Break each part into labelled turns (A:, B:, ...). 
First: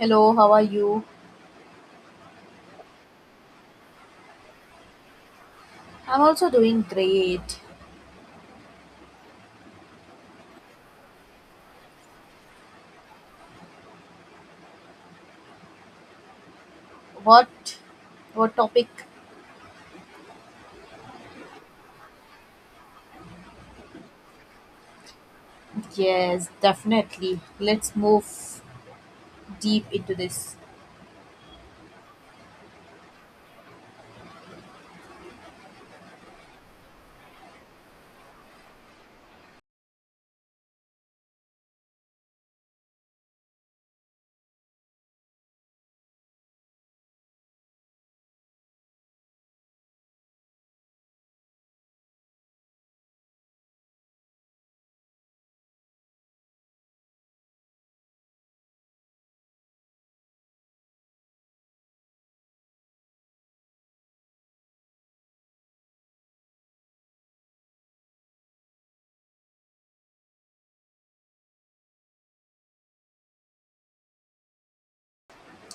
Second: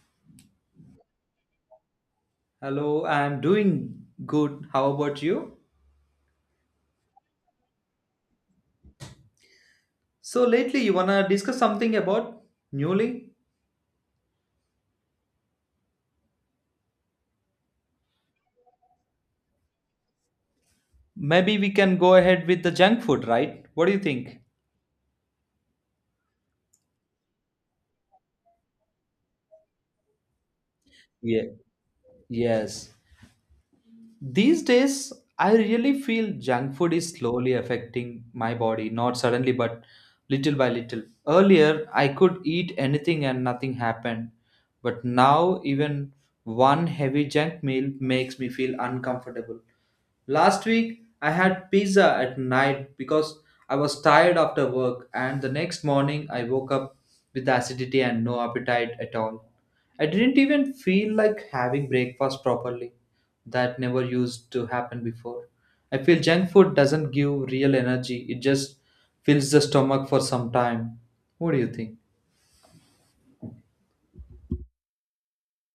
A: Hello, how are you?
B: Hello, I'm doing good. How about you?
A: I'm also doing great.
B: So lately you wanna discuss something about newly?
A: What what topic?
B: Maybe we can go ahead with the junk food, right? What do you think?
A: Yes, definitely. Let's move deep into this.
B: Yeah. Yes. These days I really feel junk food is slowly affecting my body, not suddenly but little by little. Earlier I could eat anything and nothing happened, but now even one heavy junk meal makes me feel uncomfortable. Last week, I had pizza at night because I was tired after work, and the next morning, I woke up with acidity and no appetite at all. I didn't even feel like having breakfast properly. That never used to happen before. I feel junk food doesn't give real energy, it just fills the stomach for some time. What do you think?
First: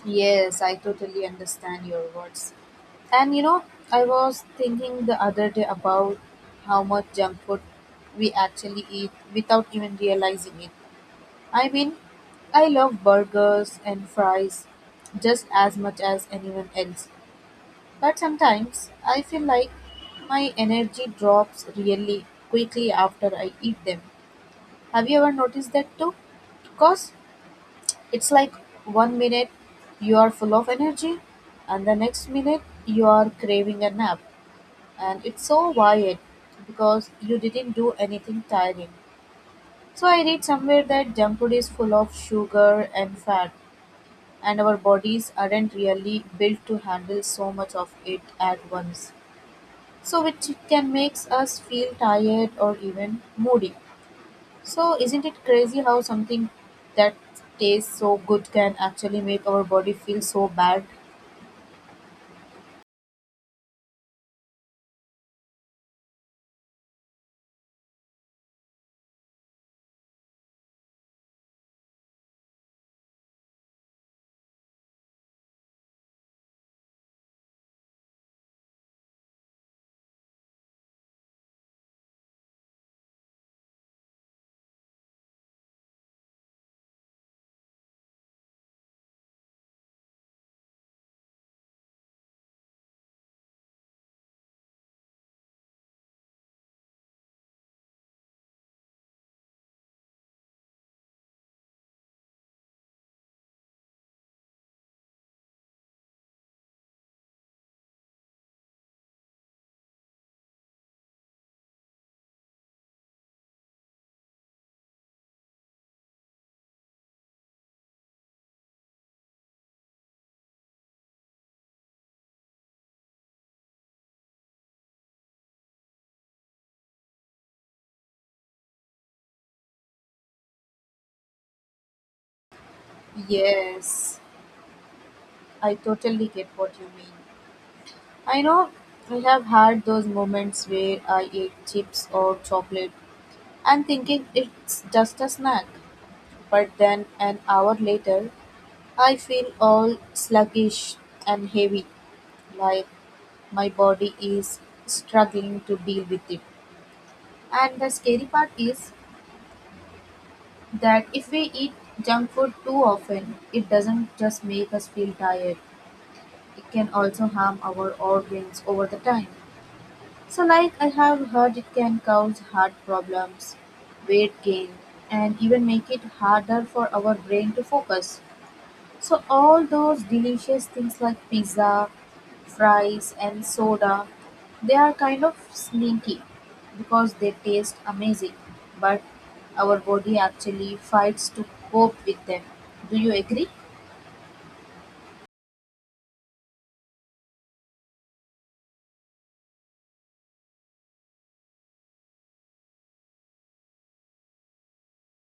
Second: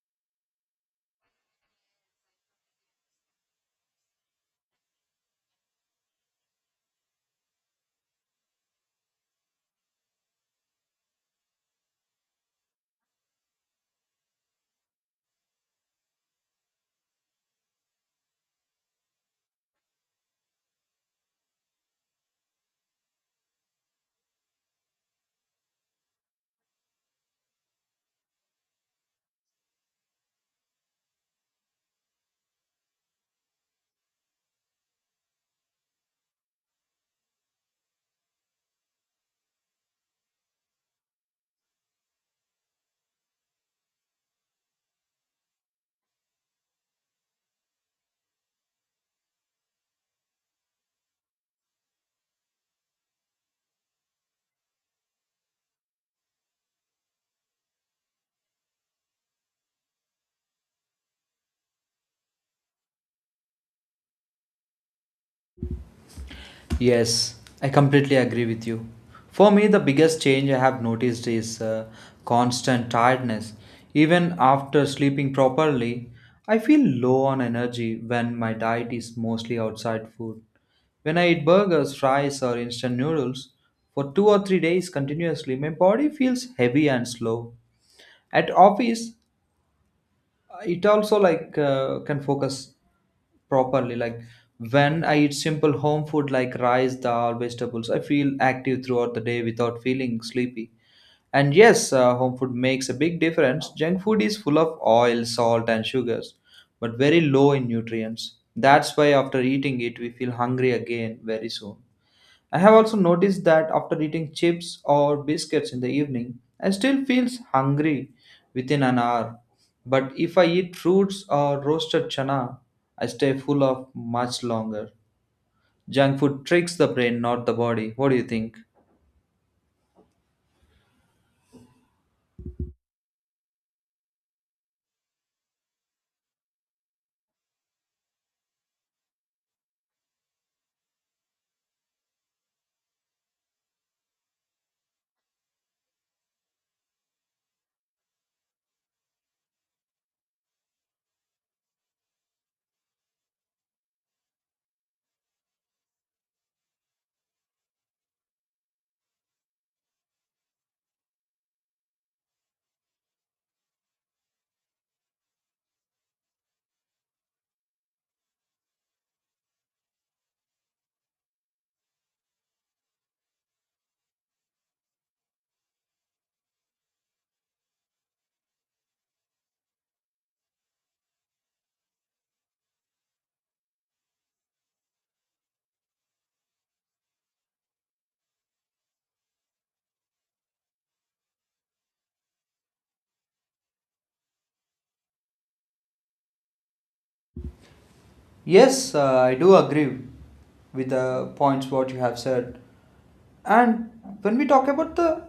A: Yes, I totally understand your words. And you know, I was thinking the other day about how much junk food we actually eat without even realizing it. I mean, I love burgers and fries just as much as anyone else. But sometimes I feel like my energy drops really quickly after I eat them. Have you ever noticed that too? Because it's like one minute you are full of energy, and the next minute you are craving a nap. And it's so wired because you didn't do anything tiring. So I read somewhere that junk food is full of sugar and fat, and our bodies aren't really built to handle so much of it at once, so which can makes us feel tired or even moody. So isn't it crazy how something that tastes so good can actually make our body feel so bad?
B: Yes, I completely agree with you. For me, the biggest change I have noticed is constant tiredness. Even after sleeping properly, I feel low on energy when my diet is mostly outside food. When I eat burgers, fries, or instant noodles for 2 or 3 days continuously, my body feels heavy and slow. At office, it also like can focus properly, like when I eat simple home food like rice dal vegetables, I feel active throughout the day without feeling sleepy. And yes, home food makes a big difference. Junk food is full of oil, salt, and sugars, but very low in nutrients. That's why after eating it we feel hungry again very soon. I have also noticed that after eating chips or biscuits in the evening, I still feel hungry within an hour. But if I eat fruits or roasted chana, I stay full of much longer. Junk food tricks the brain, not the body. What do you think?
A: Yes, I totally get what you mean. I know I have had those moments where I ate chips or chocolate and thinking it's just a snack. But then, an hour later, I feel all sluggish and heavy, like my body is struggling to deal with it. And the scary part is that if we eat junk food too often, it doesn't just make us feel tired, it can also harm our organs over the time. So, like I have heard, it can cause heart problems, weight gain, and even make it harder for our brain to focus. So all those delicious things like pizza, fries and soda, they are kind of sneaky because they taste amazing, but our body actually fights to cope with them. Do you agree?
B: Yes, I do agree with the points what you have said. And when we talk about the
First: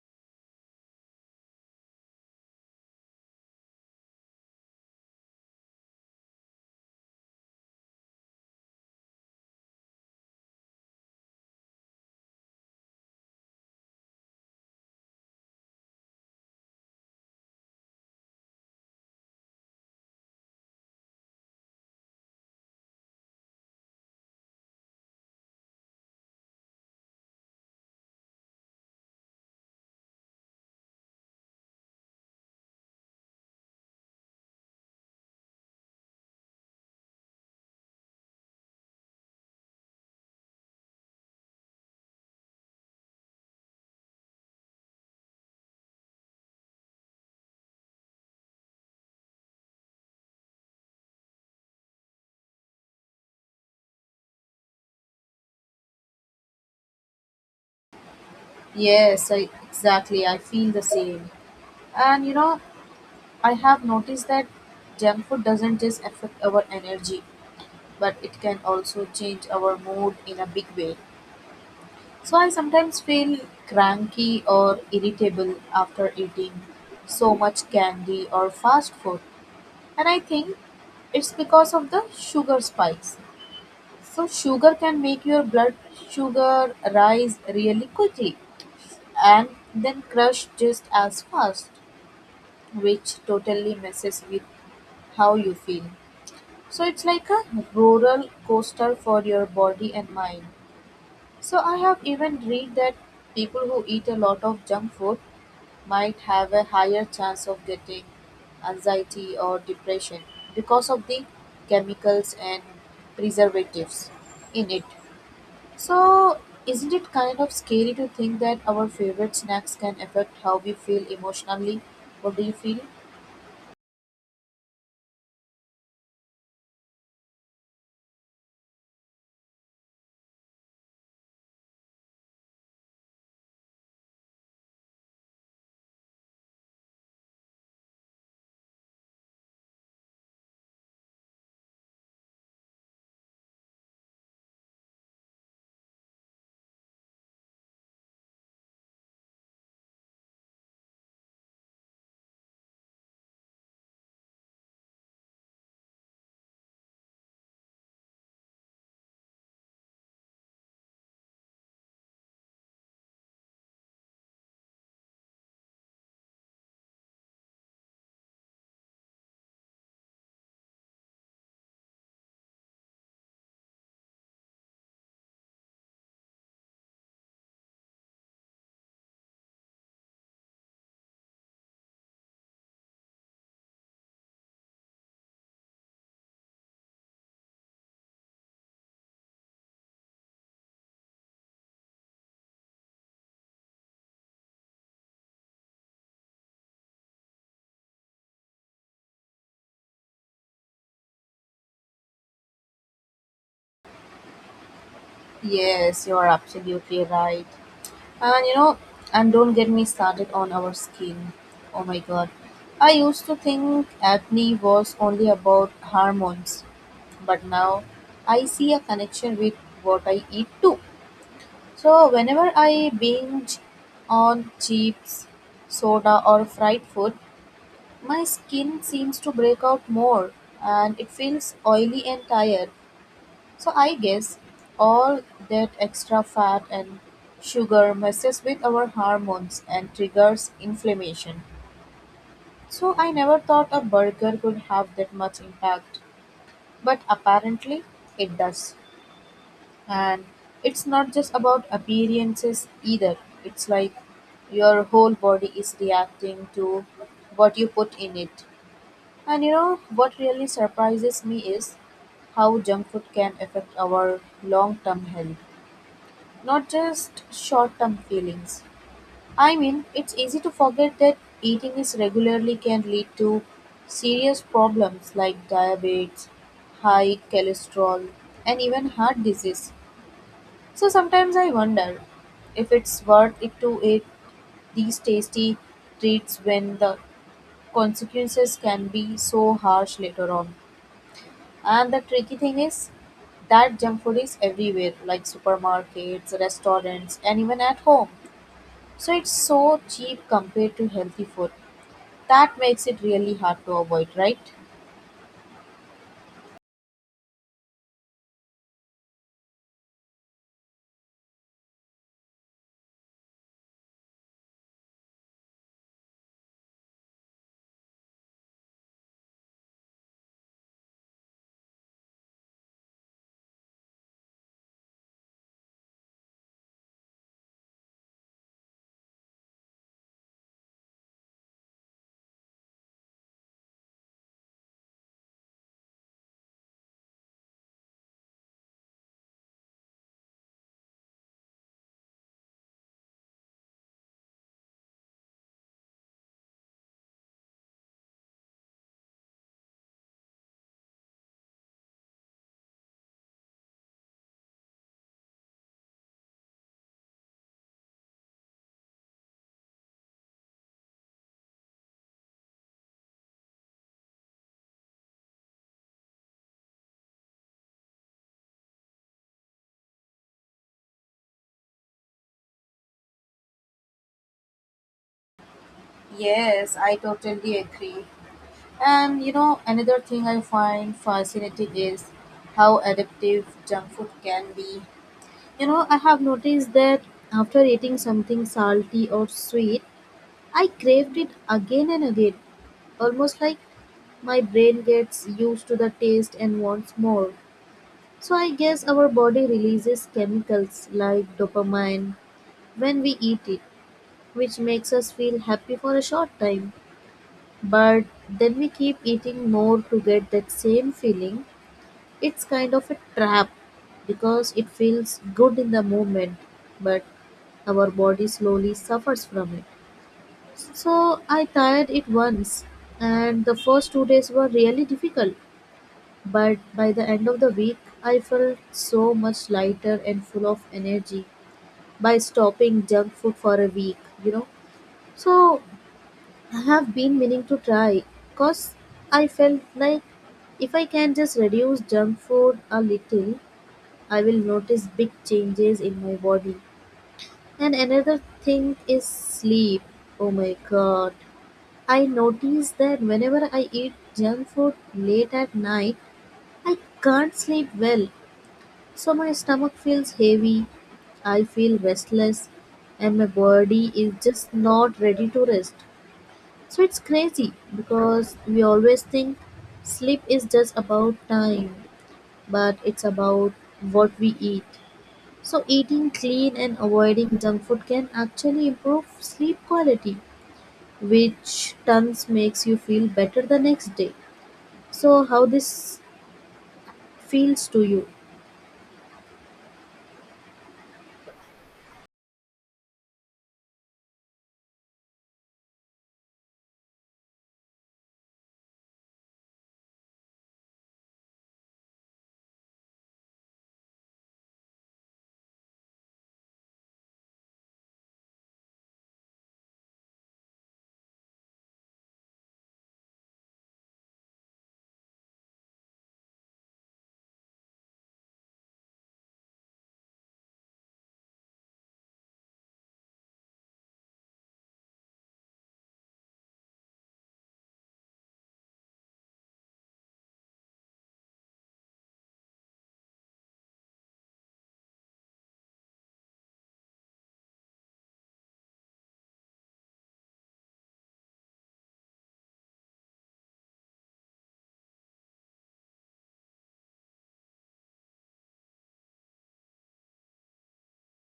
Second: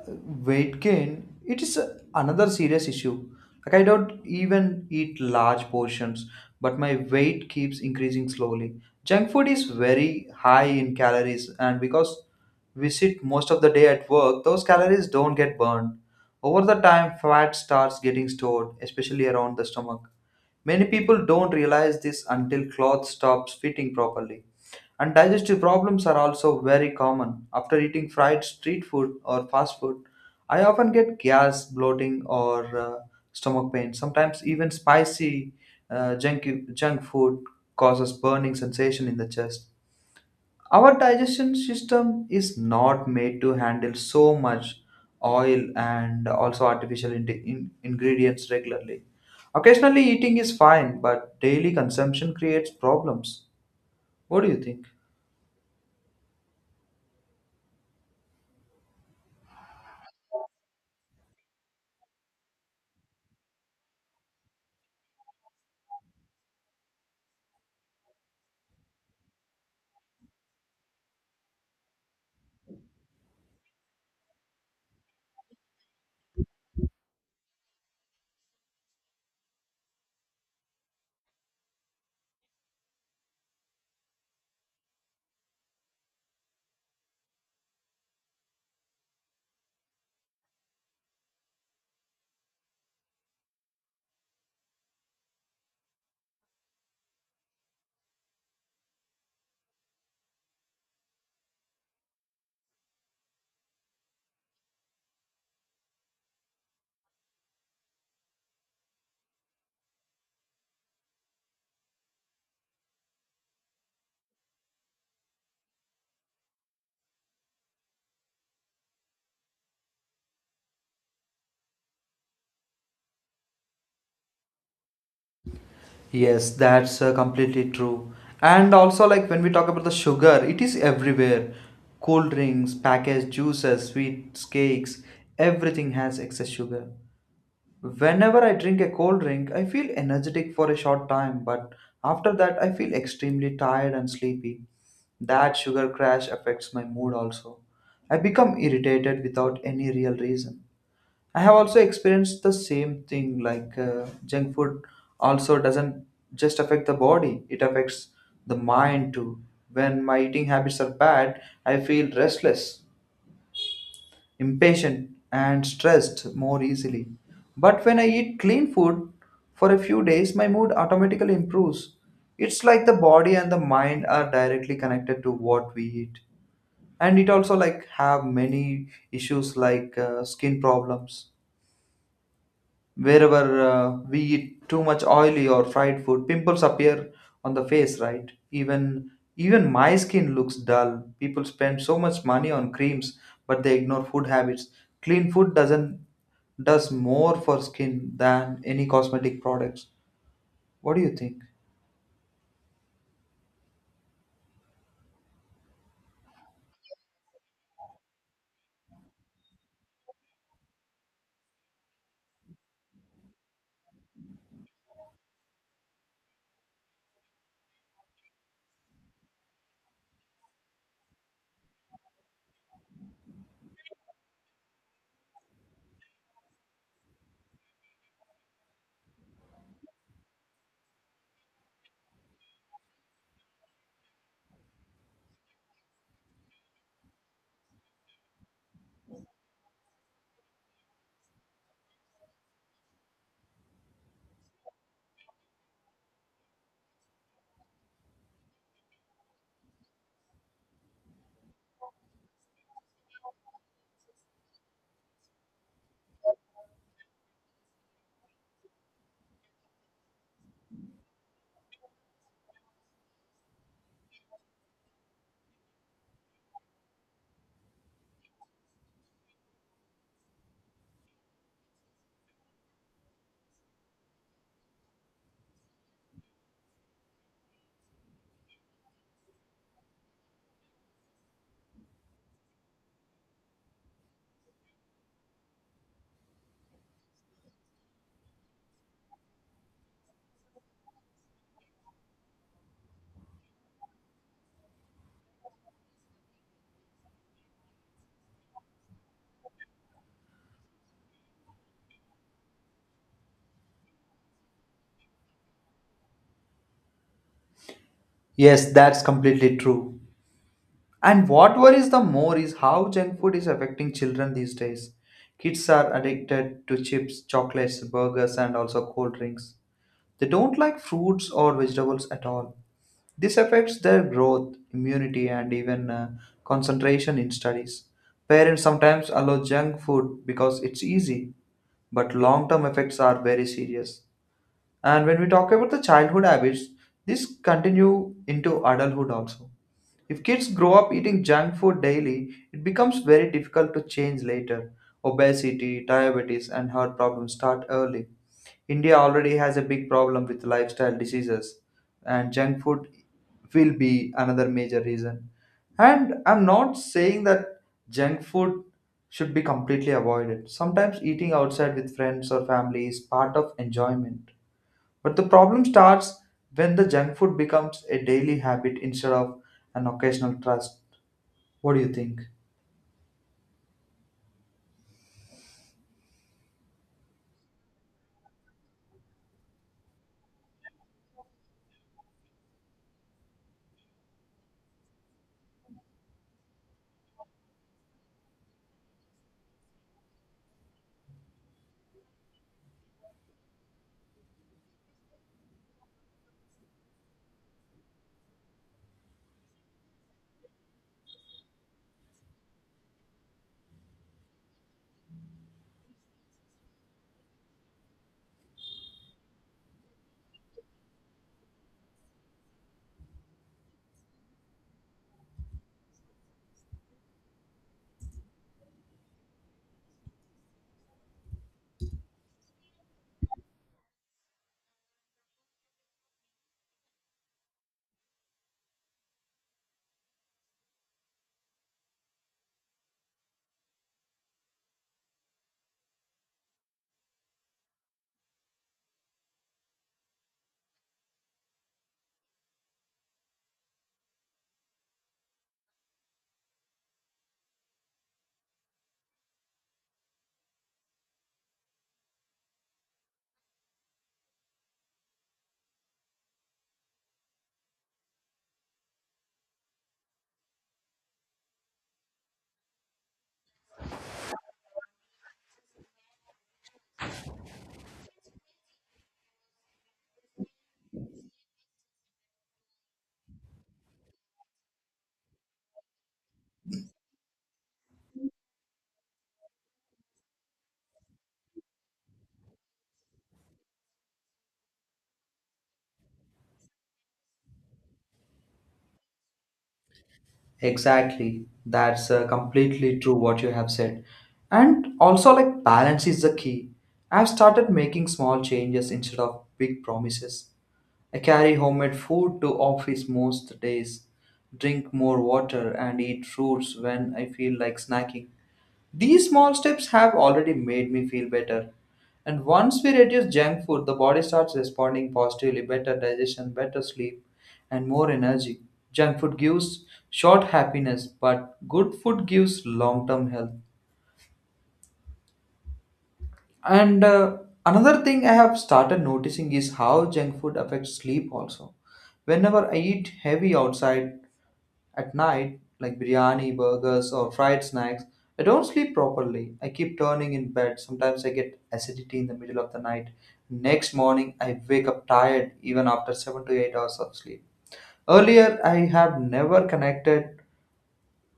B: weight gain, it is another serious issue. Like I don't even eat large portions, but my weight keeps increasing slowly. Junk food is very high in calories, and because we sit most of the day at work, those calories don't get burned. Over the time, fat starts getting stored, especially around the stomach. Many people don't realize this until clothes stops fitting properly. And digestive problems are also very common. After eating fried street food or fast food, I often get gas, bloating, or stomach pain. Sometimes even spicy uh, junk, junk food causes burning sensation in the chest. Our digestion system is not made to handle so much oil and also artificial ingredients regularly. Occasionally eating is fine, but daily consumption creates problems. What do you think?
A: Yes, I, exactly. I feel the same. And you know, I have noticed that junk food doesn't just affect our energy, but it can also change our mood in a big way. So I sometimes feel cranky or irritable after eating so much candy or fast food. And I think it's because of the sugar spikes. So sugar can make your blood sugar rise really quickly and then crush just as fast, which totally messes with how you feel. So it's like a roller coaster for your body and mind. So I have even read that people who eat a lot of junk food might have a higher chance of getting anxiety or depression because of the chemicals and preservatives in it. So isn't it kind of scary to think that our favorite snacks can affect how we feel emotionally? What do you feel?
B: Yes, that's completely true. And also, like when we talk about the sugar, it is everywhere. Cool drinks, packaged juices, sweets, cakes, everything has excess sugar. Whenever I drink a cold drink, I feel energetic for a short time, but after that, I feel extremely tired and sleepy. That sugar crash affects my mood also. I become irritated without any real reason. I have also experienced the same thing, like junk food also doesn't just affect the body, it affects the mind too. When my eating habits are bad, I feel restless, impatient, and stressed more easily. But when I eat clean food for a few days, my mood automatically improves. It's like the body and the mind are directly connected to what we eat. And it also like have many issues, like skin problems. Wherever we eat too much oily or fried food, pimples appear on the face, right? Even my skin looks dull. People spend so much money on creams, but they ignore food habits. Clean food doesn't does more for skin than any cosmetic products. What do you think?
A: Yes, you are absolutely right. And you know, and don't get me started on our skin. Oh my god. I used to think acne was only about hormones, but now I see a connection with what I eat too. So whenever I binge on chips, soda or fried food, my skin seems to break out more and it feels oily and tired. So I guess all that extra fat and sugar messes with our hormones and triggers inflammation. So I never thought a burger could have that much impact, but apparently it does. And it's not just about appearances either. It's like your whole body is reacting to what you put in it. And you know what really surprises me is how junk food can affect our long-term health. Not just short-term feelings. I mean, it's easy to forget that eating this regularly can lead to serious problems like diabetes, high cholesterol, and even heart disease. So sometimes I wonder if it's worth it to eat these tasty treats when the consequences can be so harsh later on. And the tricky thing is that junk food is everywhere, like supermarkets, restaurants, and even at home. So it's so cheap compared to healthy food. That makes it really hard to avoid, right?
B: Yes, that's completely true. And what worries the more is how junk food is affecting children these days. Kids are addicted to chips, chocolates, burgers, and also cold drinks. They don't like fruits or vegetables at all. This affects their growth, immunity, and even concentration in studies. Parents sometimes allow junk food because it's easy, but long term effects are very serious. And when we talk about the childhood habits, this continue into adulthood also. If kids grow up eating junk food daily, it becomes very difficult to change later. Obesity, diabetes, and heart problems start early. India already has a big problem with lifestyle diseases, and junk food will be another major reason. And I'm not saying that junk food should be completely avoided. Sometimes eating outside with friends or family is part of enjoyment. But the problem starts when the junk food becomes a daily habit instead of an occasional trust. What do you think?
A: Yes, I totally agree. And you know, another thing I find fascinating is how addictive junk food can be. You know, I have noticed that after eating something salty or sweet, I craved it again and again, almost like my brain gets used to the taste and wants more. So I guess our body releases chemicals like dopamine when we eat it, which makes us feel happy for a short time. But then we keep eating more to get that same feeling. It's kind of a trap because it feels good in the moment, but our body slowly suffers from it. So I tried it once, and the first 2 days were really difficult. But by the end of the week, I felt so much lighter and full of energy by stopping junk food for a week, you know. So I have been meaning to try because I felt like if I can just reduce junk food a little, I will notice big changes in my body. And another thing is sleep. Oh my god. I notice that whenever I eat junk food late at night, I can't sleep well. So my stomach feels heavy, I feel restless, and my body is just not ready to rest. So it's crazy because we always think sleep is just about time, but it's about what we eat. So eating clean and avoiding junk food can actually improve sleep quality, which tons makes you feel better the next day. So how this feels to you?
B: Exactly. That's completely true what you have said. And also, like, balance is the key. I've started making small changes instead of big promises. I carry homemade food to office most days, drink more water, and eat fruits when I feel like snacking. These small steps have already made me feel better. And once we reduce junk food, the body starts responding positively, better digestion, better sleep, and more energy. Junk food gives short happiness, but good food gives long term health. And another thing I have started noticing is how junk food affects sleep also. Whenever I eat heavy outside at night, like biryani, burgers, or fried snacks, I don't sleep properly. I keep turning in bed. Sometimes I get acidity in the middle of the night. Next morning, I wake up tired even after 7 to 8 hours of sleep. Earlier, I have never connected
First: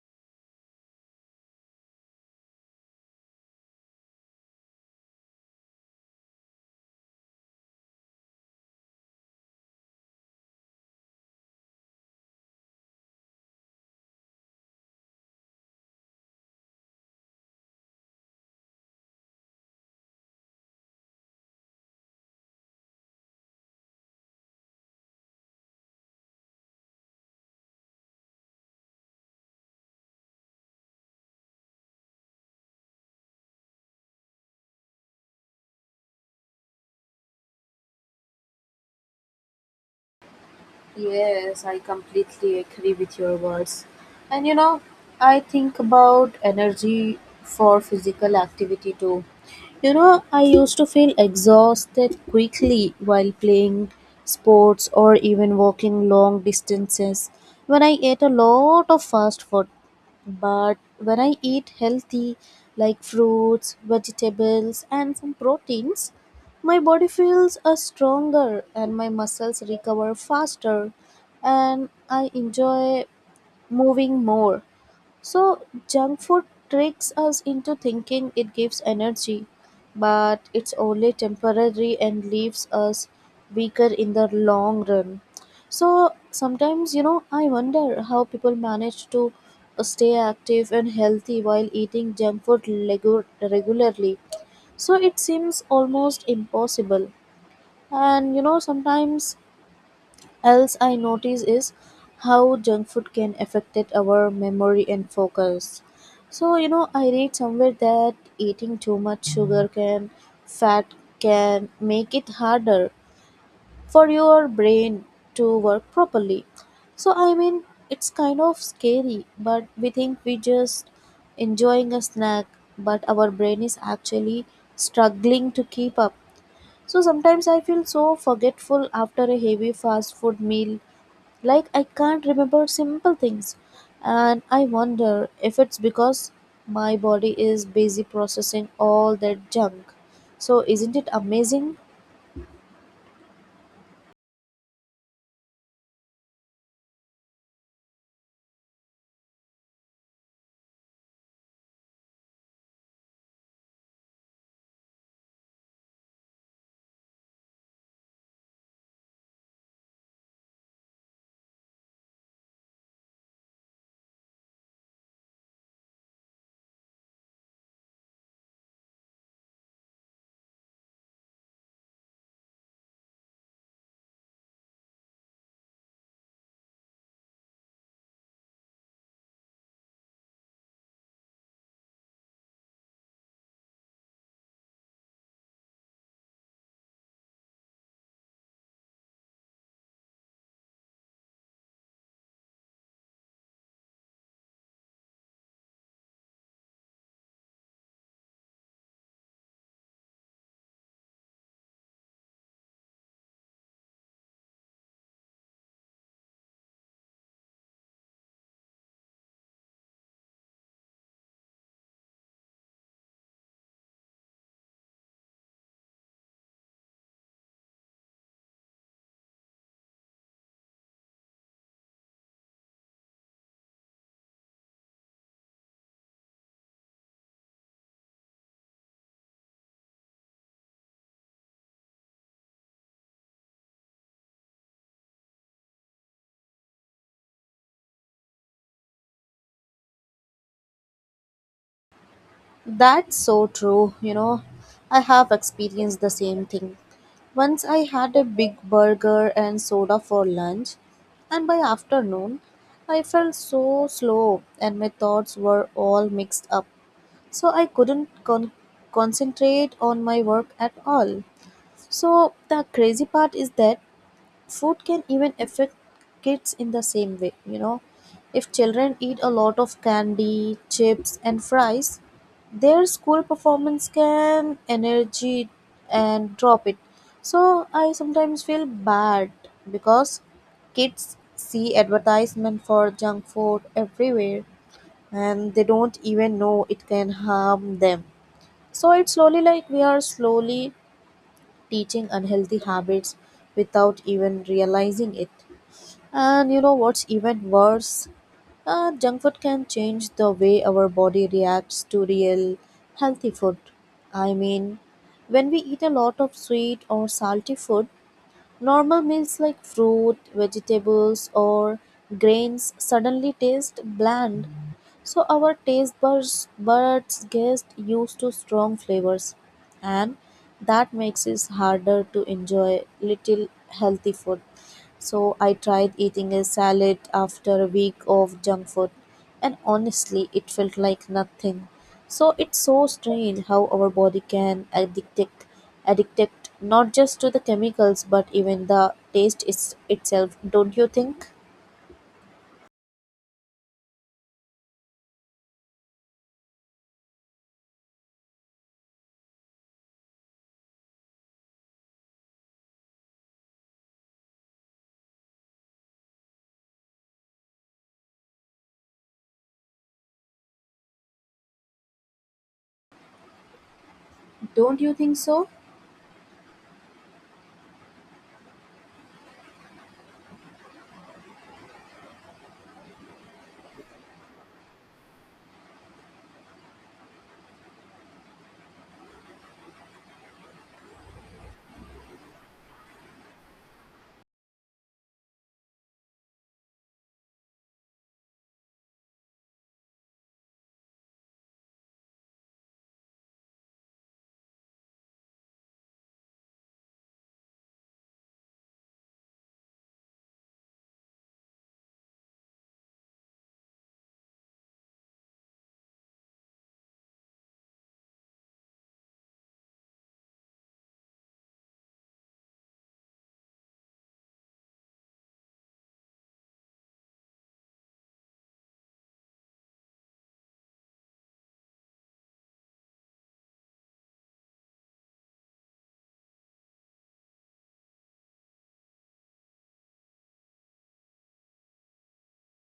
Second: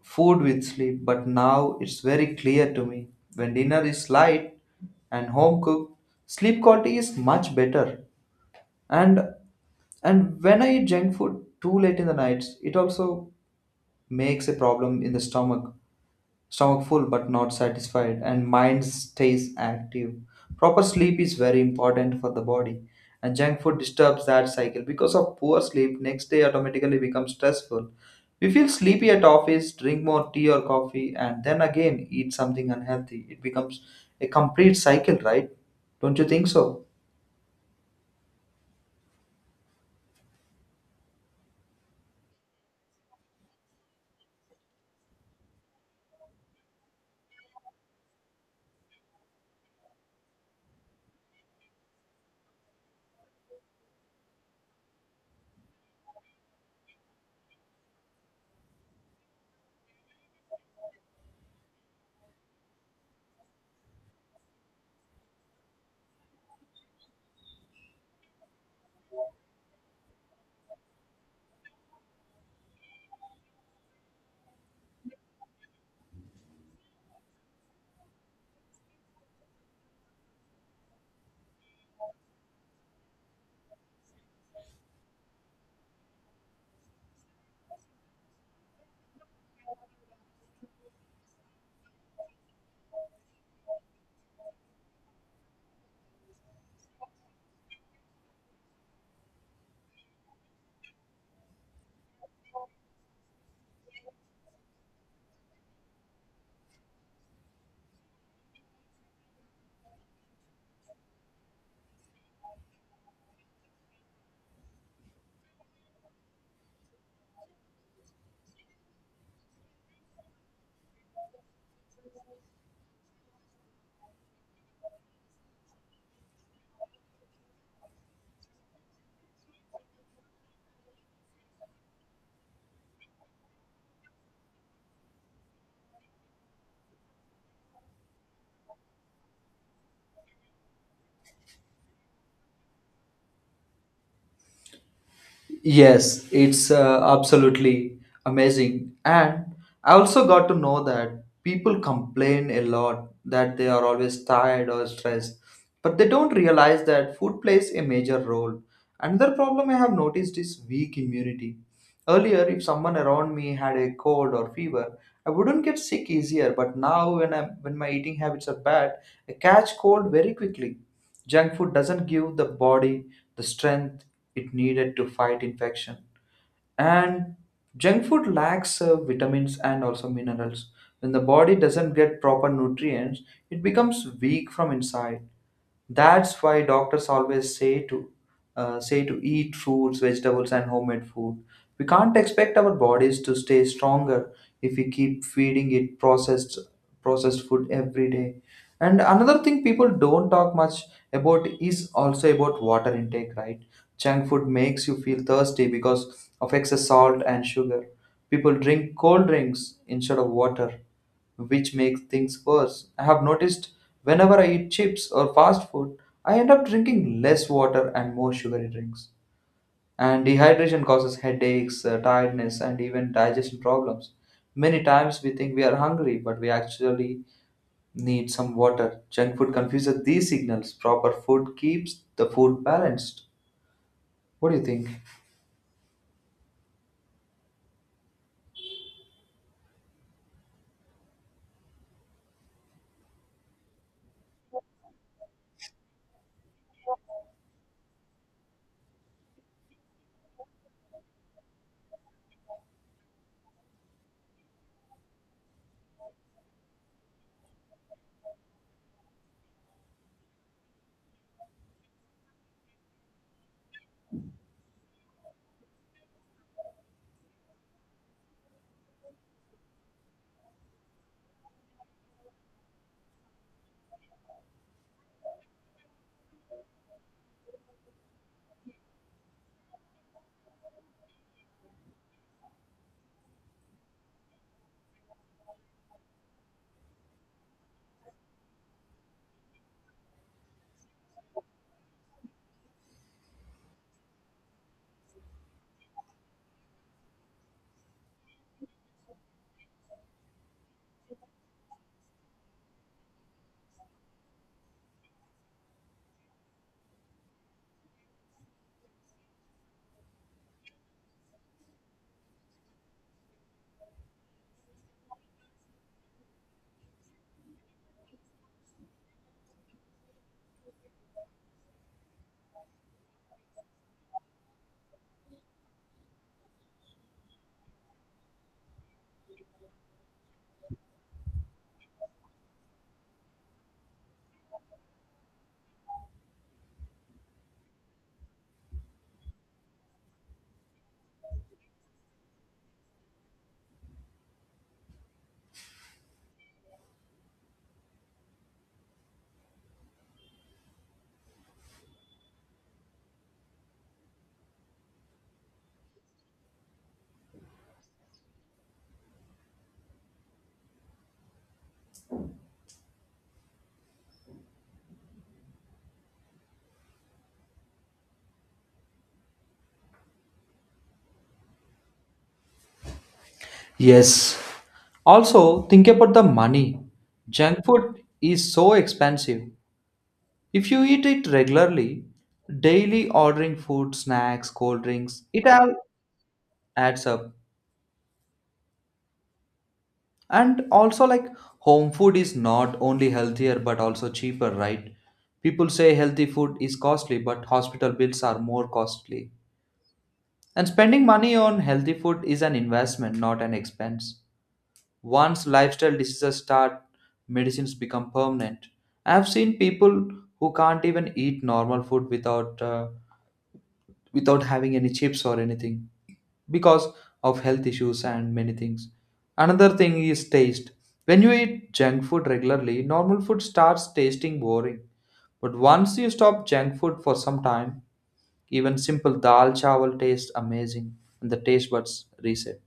B: food with sleep, but now it's very clear to me. When dinner is light and home cooked, sleep quality is much better. And and when I eat junk food too late in the nights, it also makes a problem in the stomach. Stomach full but not satisfied and mind stays active. Proper sleep is very important for the body, and junk food disturbs that cycle. Because of poor sleep, next day automatically becomes stressful. We feel sleepy at office, drink more tea or coffee, and then again eat something unhealthy. It becomes a complete cycle, right? Don't you think so?
A: Yes, I completely agree with your words. And you know, I think about energy for physical activity too. You know, I used to feel exhausted quickly while playing sports or even walking long distances when I ate a lot of fast food. But when I eat healthy, like fruits, vegetables, and some proteins, my body feels stronger and my muscles recover faster and I enjoy moving more. So, junk food tricks us into thinking it gives energy, but it's only temporary and leaves us weaker in the long run. So, sometimes, you know, I wonder how people manage to stay active and healthy while eating junk food regularly. So, it seems almost impossible. And, you know, sometimes else I notice is how junk food can affected our memory and focus. So you know, I read somewhere that eating too much sugar can fat can make it harder for your brain to work properly. So I mean, it's kind of scary, but we think we just enjoying a snack, but our brain is actually struggling to keep up. So sometimes I feel so forgetful after a heavy fast food meal like, I can't remember simple things, and I wonder if it's because my body is busy processing all that junk. So, isn't it amazing?
B: Yes, it's absolutely amazing. And I also got to know that people complain a lot that they are always tired or stressed, but they don't realize that food plays a major role. Another problem I have noticed is weak immunity. Earlier, if someone around me had a cold or fever, I wouldn't get sick easier, but now when I'm when my eating habits are bad, I catch cold very quickly. Junk food doesn't give the body the strength it needed to fight infection. And junk food lacks vitamins and also minerals. When the body doesn't get proper nutrients, it becomes weak from inside. That's why doctors always say to eat fruits, vegetables, and homemade food. We can't expect our bodies to stay stronger if we keep feeding it processed food every day. And another thing people don't talk much about is also about water intake, right? Junk food makes you feel thirsty because of excess salt and sugar. People drink cold drinks instead of water, which makes things worse. I have noticed whenever I eat chips or fast food, I end up drinking less water and more sugary drinks. And dehydration causes headaches, tiredness, and even digestion problems. Many times we think we are hungry, but we actually need some water. Junk food confuses these signals. Proper food keeps the food balanced. What do you think?
A: That's so true, you know. I have experienced the same thing. Once I had a big burger and soda for lunch, and by afternoon, I felt so slow and my thoughts were all mixed up. So I couldn't concentrate on my work at all. So the crazy part is that food can even affect kids in the same way, you know. If children eat a lot of candy, chips and fries, their school performance can energy and drop it. So I sometimes feel bad because kids see advertisement for junk food everywhere and they don't even know it can harm them. So it's slowly like we are slowly teaching unhealthy habits without even realizing it. And you know what's even worse? Junk food can change the way our body reacts to real healthy food. I mean, when we eat a lot of sweet or salty food, normal meals like fruit, vegetables, or grains suddenly taste bland. So our taste buds get used to strong flavors, and that makes it harder to enjoy little healthy food. So I tried eating a salad after a week of junk food, and honestly, it felt like nothing. So it's so strange how our body can addict not just to the chemicals but even the taste is itself. Don't you think? Don't you think so?
B: Yes. Also, think about the money. Junk food is so expensive. If you eat it regularly, daily ordering food, snacks, cold drinks, it all adds up. And also, like home food is not only healthier but also cheaper, right? People say healthy food is costly, but hospital bills are more costly. And spending money on healthy food is an investment, not an expense. Once lifestyle diseases start, medicines become permanent. I've seen people who can't even eat normal food without having any chips or anything because of health issues and many things. Another thing is taste. When you eat junk food regularly, normal food starts tasting boring. But once you stop junk food for some time, even simple dal chawal tastes amazing and the taste buds reset.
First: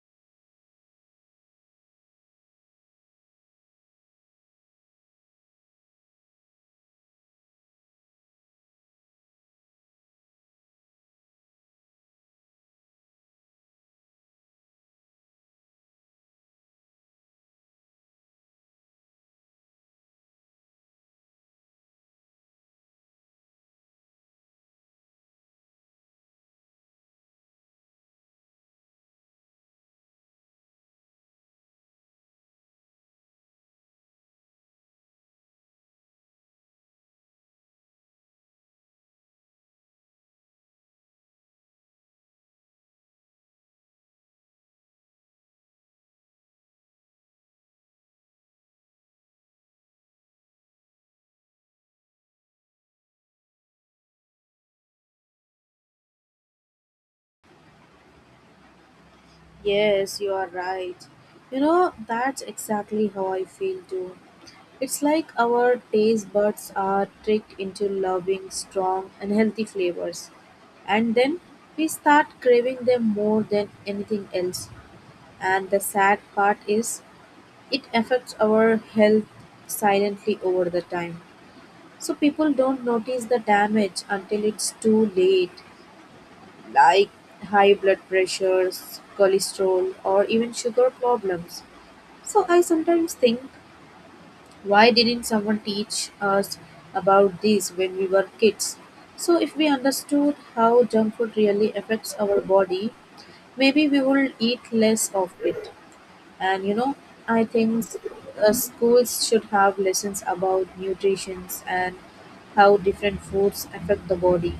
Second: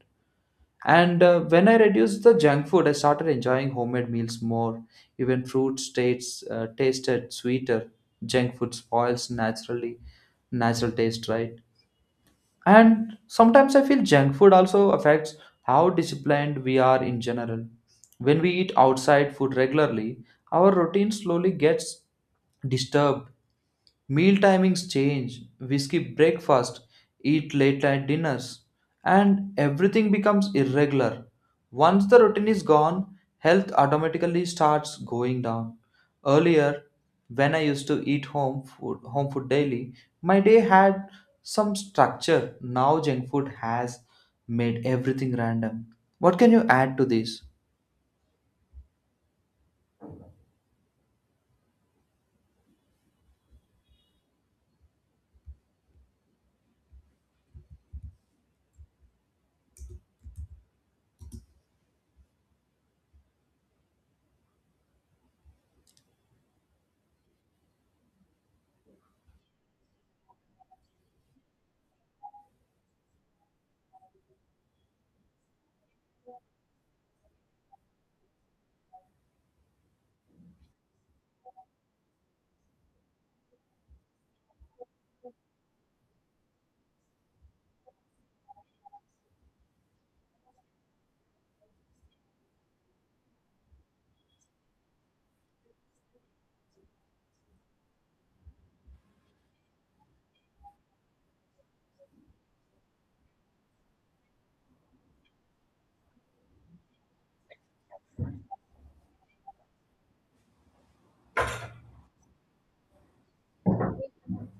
B: And when I reduced the junk food, I started enjoying homemade meals more. Even fruit states tasted sweeter. Junk food spoils naturally natural taste, right? And sometimes I feel junk food also affects how disciplined we are in general. When we eat outside food regularly, our routine slowly gets disturbed. Meal timings change. We skip breakfast, eat late night dinners, and everything becomes irregular. Once the routine is gone, health automatically starts going down. Earlier, when I used to eat home food daily, my day had some structure. Now junk food has made everything random. What can you add to this?
A: Yes, you are right. You know, that's exactly how I feel too. It's like our taste buds are tricked into loving strong, and healthy flavors. And then we start craving them more than anything else. And the sad part is, it affects our health silently over the time. So people don't notice the damage until it's too late, like high blood pressures, cholesterol, or even sugar problems. So I sometimes think why didn't someone teach us about this when we were kids? So, if we understood how junk food really affects our body, maybe we will eat less of it. And you know, I think schools should have lessons about nutrition and how different foods affect the body.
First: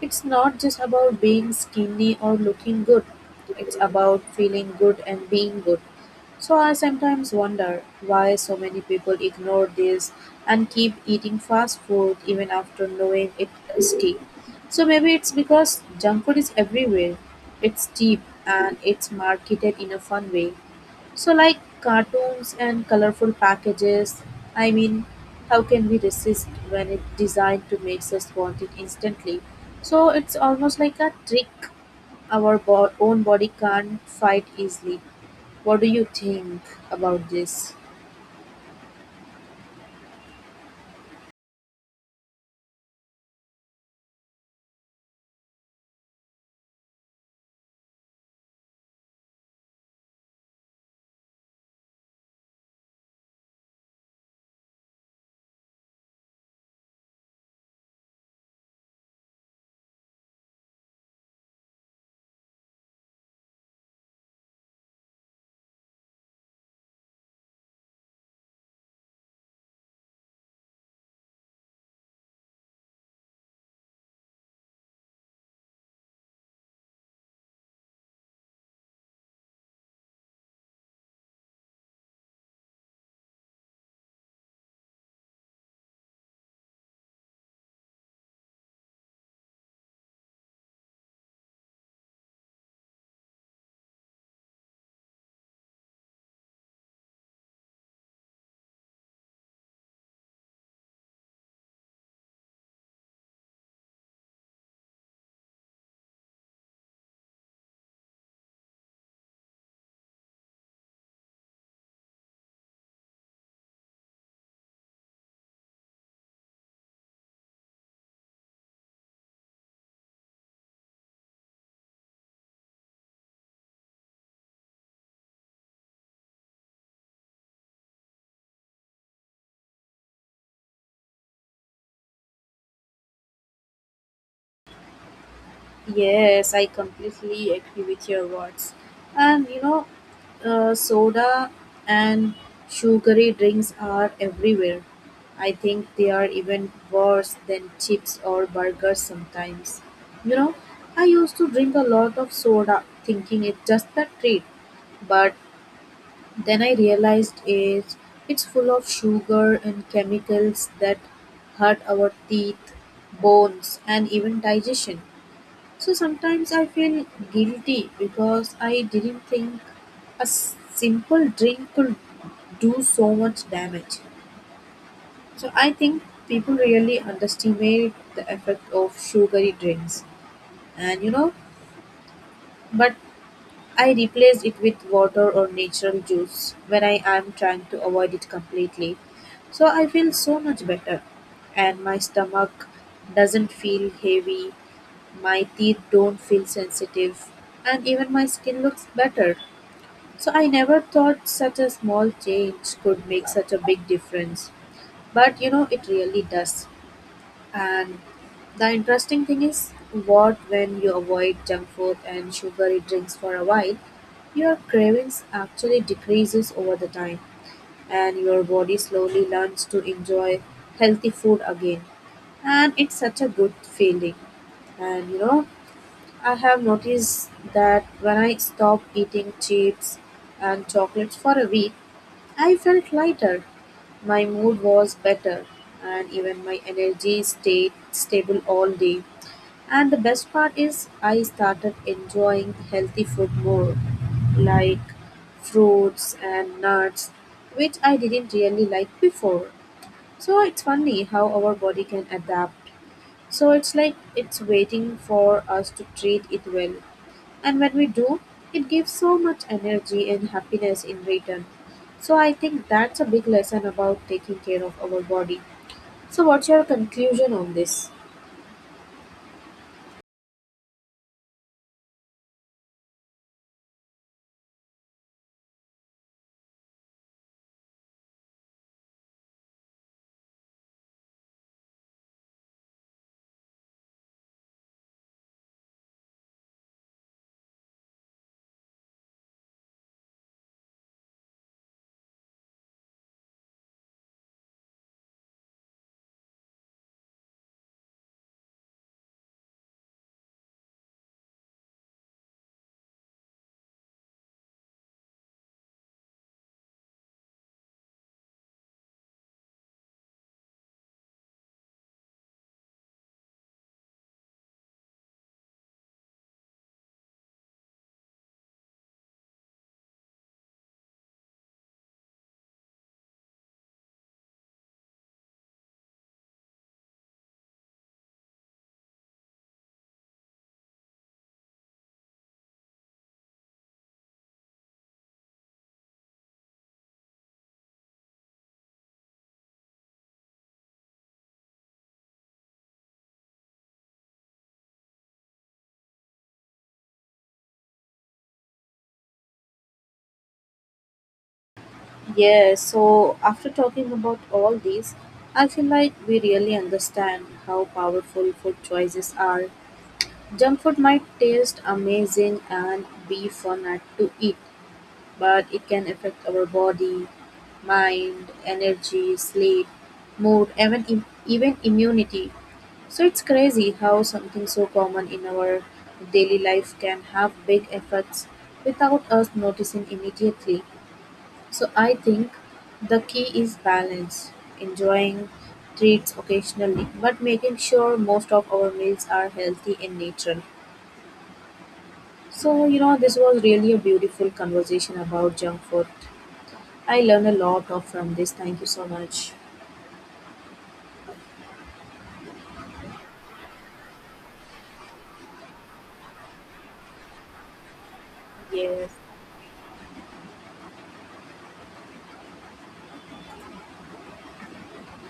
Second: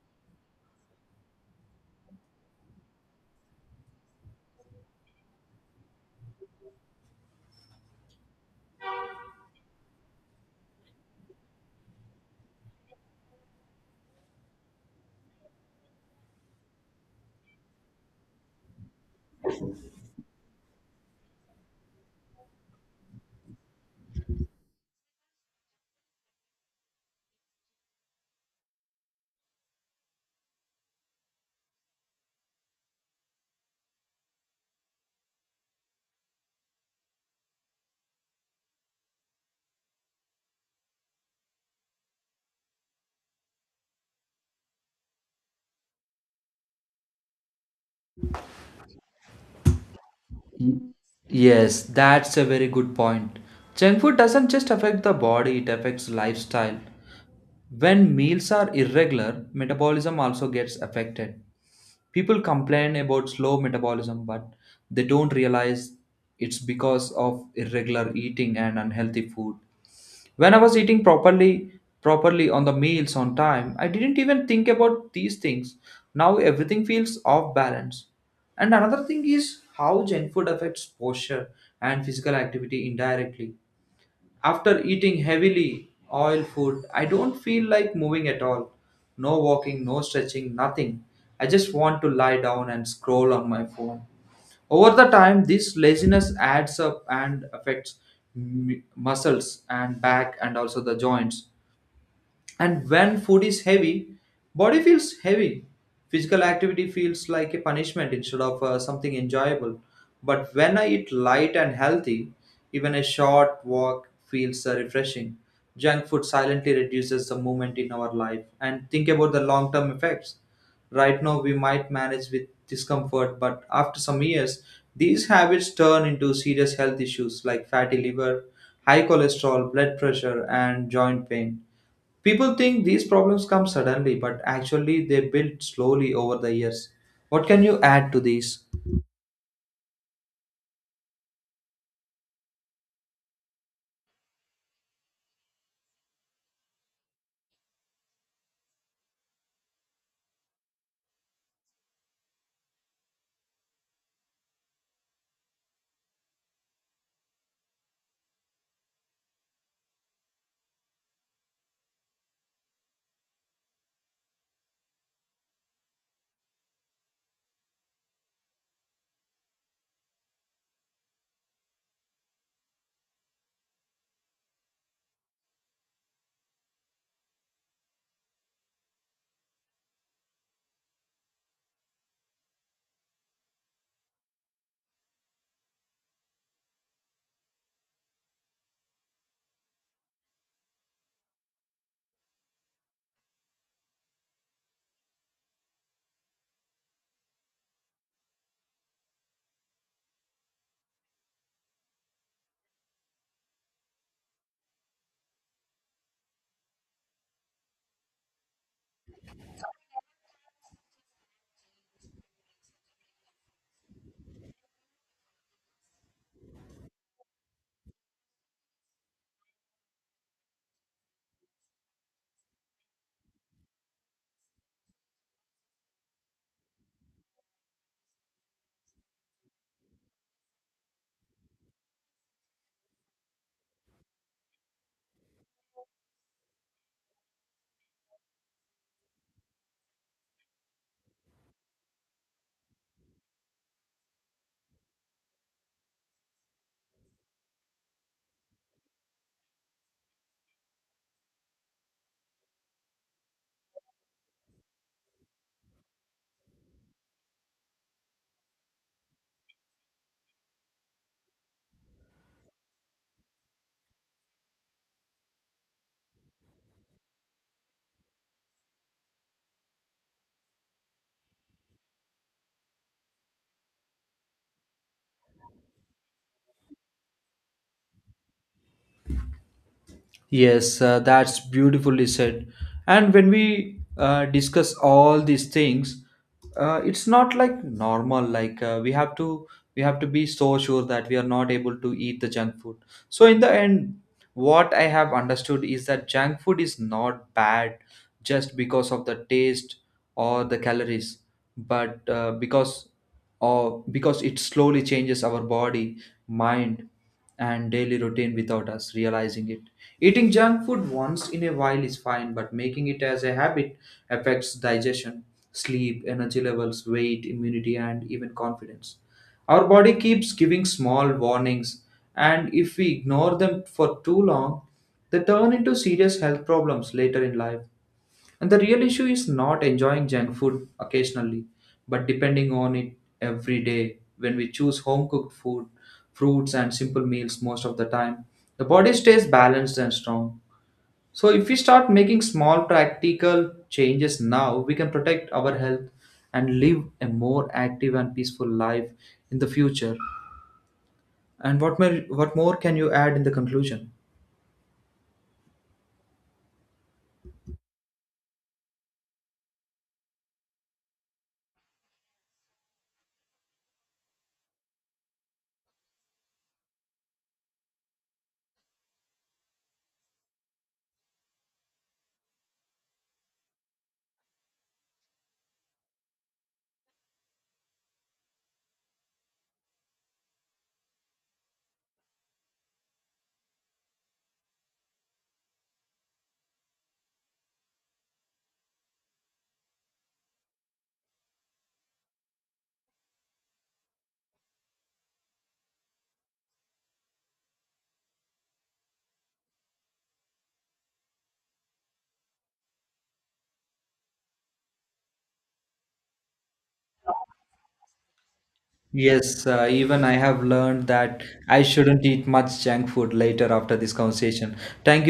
A: It's not just about being skinny or looking good. It's about feeling good and being good. So I sometimes wonder why so many people ignore this and keep eating fast food even after knowing it's risky. So maybe it's because junk food is everywhere. It's cheap and it's marketed in a fun way. So, like cartoons and colorful packages, I mean, how can we resist when it's designed to make us want it instantly? So, it's almost like a trick our own body can't fight easily. What do you think about this?
B: Yes, that's a very good point. Junk food doesn't just affect the body, it affects lifestyle. When meals are irregular, metabolism also gets affected. People complain about slow metabolism, but they don't realize it's because of irregular eating and unhealthy food. When I was eating properly on the meals on time, I didn't even think about these things. Now everything feels off balance. And another thing is how junk food affects posture and physical activity indirectly. After eating heavily oil food, I don't feel like moving at all. No walking, no stretching, nothing. I just want to lie down and scroll on my phone. Over the time, this laziness adds up and affects muscles and back and also the joints. And when food is heavy, body feels heavy. Physical activity feels like a punishment instead of something enjoyable. But when I eat light and healthy, even a short walk feels refreshing. Junk food silently reduces the movement in our life. And think about the long term effects. Right now we might manage with discomfort, but after some years these habits turn into serious health issues like fatty liver, high cholesterol, blood pressure, and joint pain. People think these problems come suddenly, but actually they build slowly over
A: Yes,
B: the
A: I
B: years. What
A: completely
B: can you
A: agree with
B: add to
A: your
B: these?
A: words. And you know, soda and sugary drinks are everywhere. I think they are even worse than chips or burgers sometimes. You know, I used to drink a lot of soda thinking it's just a treat, but then I realized it's full of sugar and chemicals that hurt our teeth, bones, and even digestion. So sometimes I feel guilty because I didn't think a simple drink could do so much damage. So I think people really underestimate the effect of sugary drinks. And you know, but I replace it with water or natural juice when I am trying to avoid it completely. So I feel so much better, and my stomach doesn't feel heavy, my teeth don't feel sensitive, and even my skin looks better. So I never thought such a small change could make such a big difference, but you know, it really does. And the interesting thing is, what when you avoid junk food and sugary drinks for a while, your cravings actually decreases over the time, and your body slowly learns to enjoy healthy food again. And it's such a good feeling. And you know, I have noticed that when I stop eating chips and chocolates for a week, I felt lighter, my mood was better, and even my energy stayed stable all day. And the best part is, I started enjoying healthy food more, like fruits and nuts, which I didn't really like before. So it's funny how our body can adapt. So it's like it's waiting for us to treat it well. And when we do, it gives so much energy and happiness in return. So I think that's a big lesson about taking care of our body. So what's your conclusion on this?
B: Yes, that's beautifully said. And when we discuss all these things, it's not like normal. Like we have to be so sure that we are not able to eat the junk food. So in the end, what I have understood is that junk food is not bad just because of the taste or the calories, but because Or because it slowly changes our body, mind, and daily routine without us realizing it. Eating junk food once in a while is fine, but making it as a habit affects digestion, sleep, energy levels, weight, immunity, and even confidence. Our body keeps giving small warnings, and if we ignore them for too long, they turn into serious health problems later in life. And the real issue is not enjoying junk food occasionally, but depending on it every day. When we choose home cooked food, fruits, and simple meals most of the time, the body stays balanced and strong. So, if we start making small practical changes now, we can protect our health and live a more active and peaceful life in the future. And what more
A: Yes,
B: can you
A: so
B: add in the
A: after talking
B: conclusion?
A: about all these, I feel like we really understand how powerful food choices are. Junk food might taste amazing and be fun to eat, but it can affect our body, mind, energy, sleep, mood, even immunity. So it's crazy how something so common in our daily life can have big effects without us noticing immediately. So I think the key is balance, enjoying treats occasionally, but making sure most of our meals are healthy in nature. So, you know, this was really a beautiful conversation about junk food. I learned a lot of from this. Thank you so much. Yes,
B: Yes, even I have learned that I shouldn't eat much junk food later after this conversation. Thank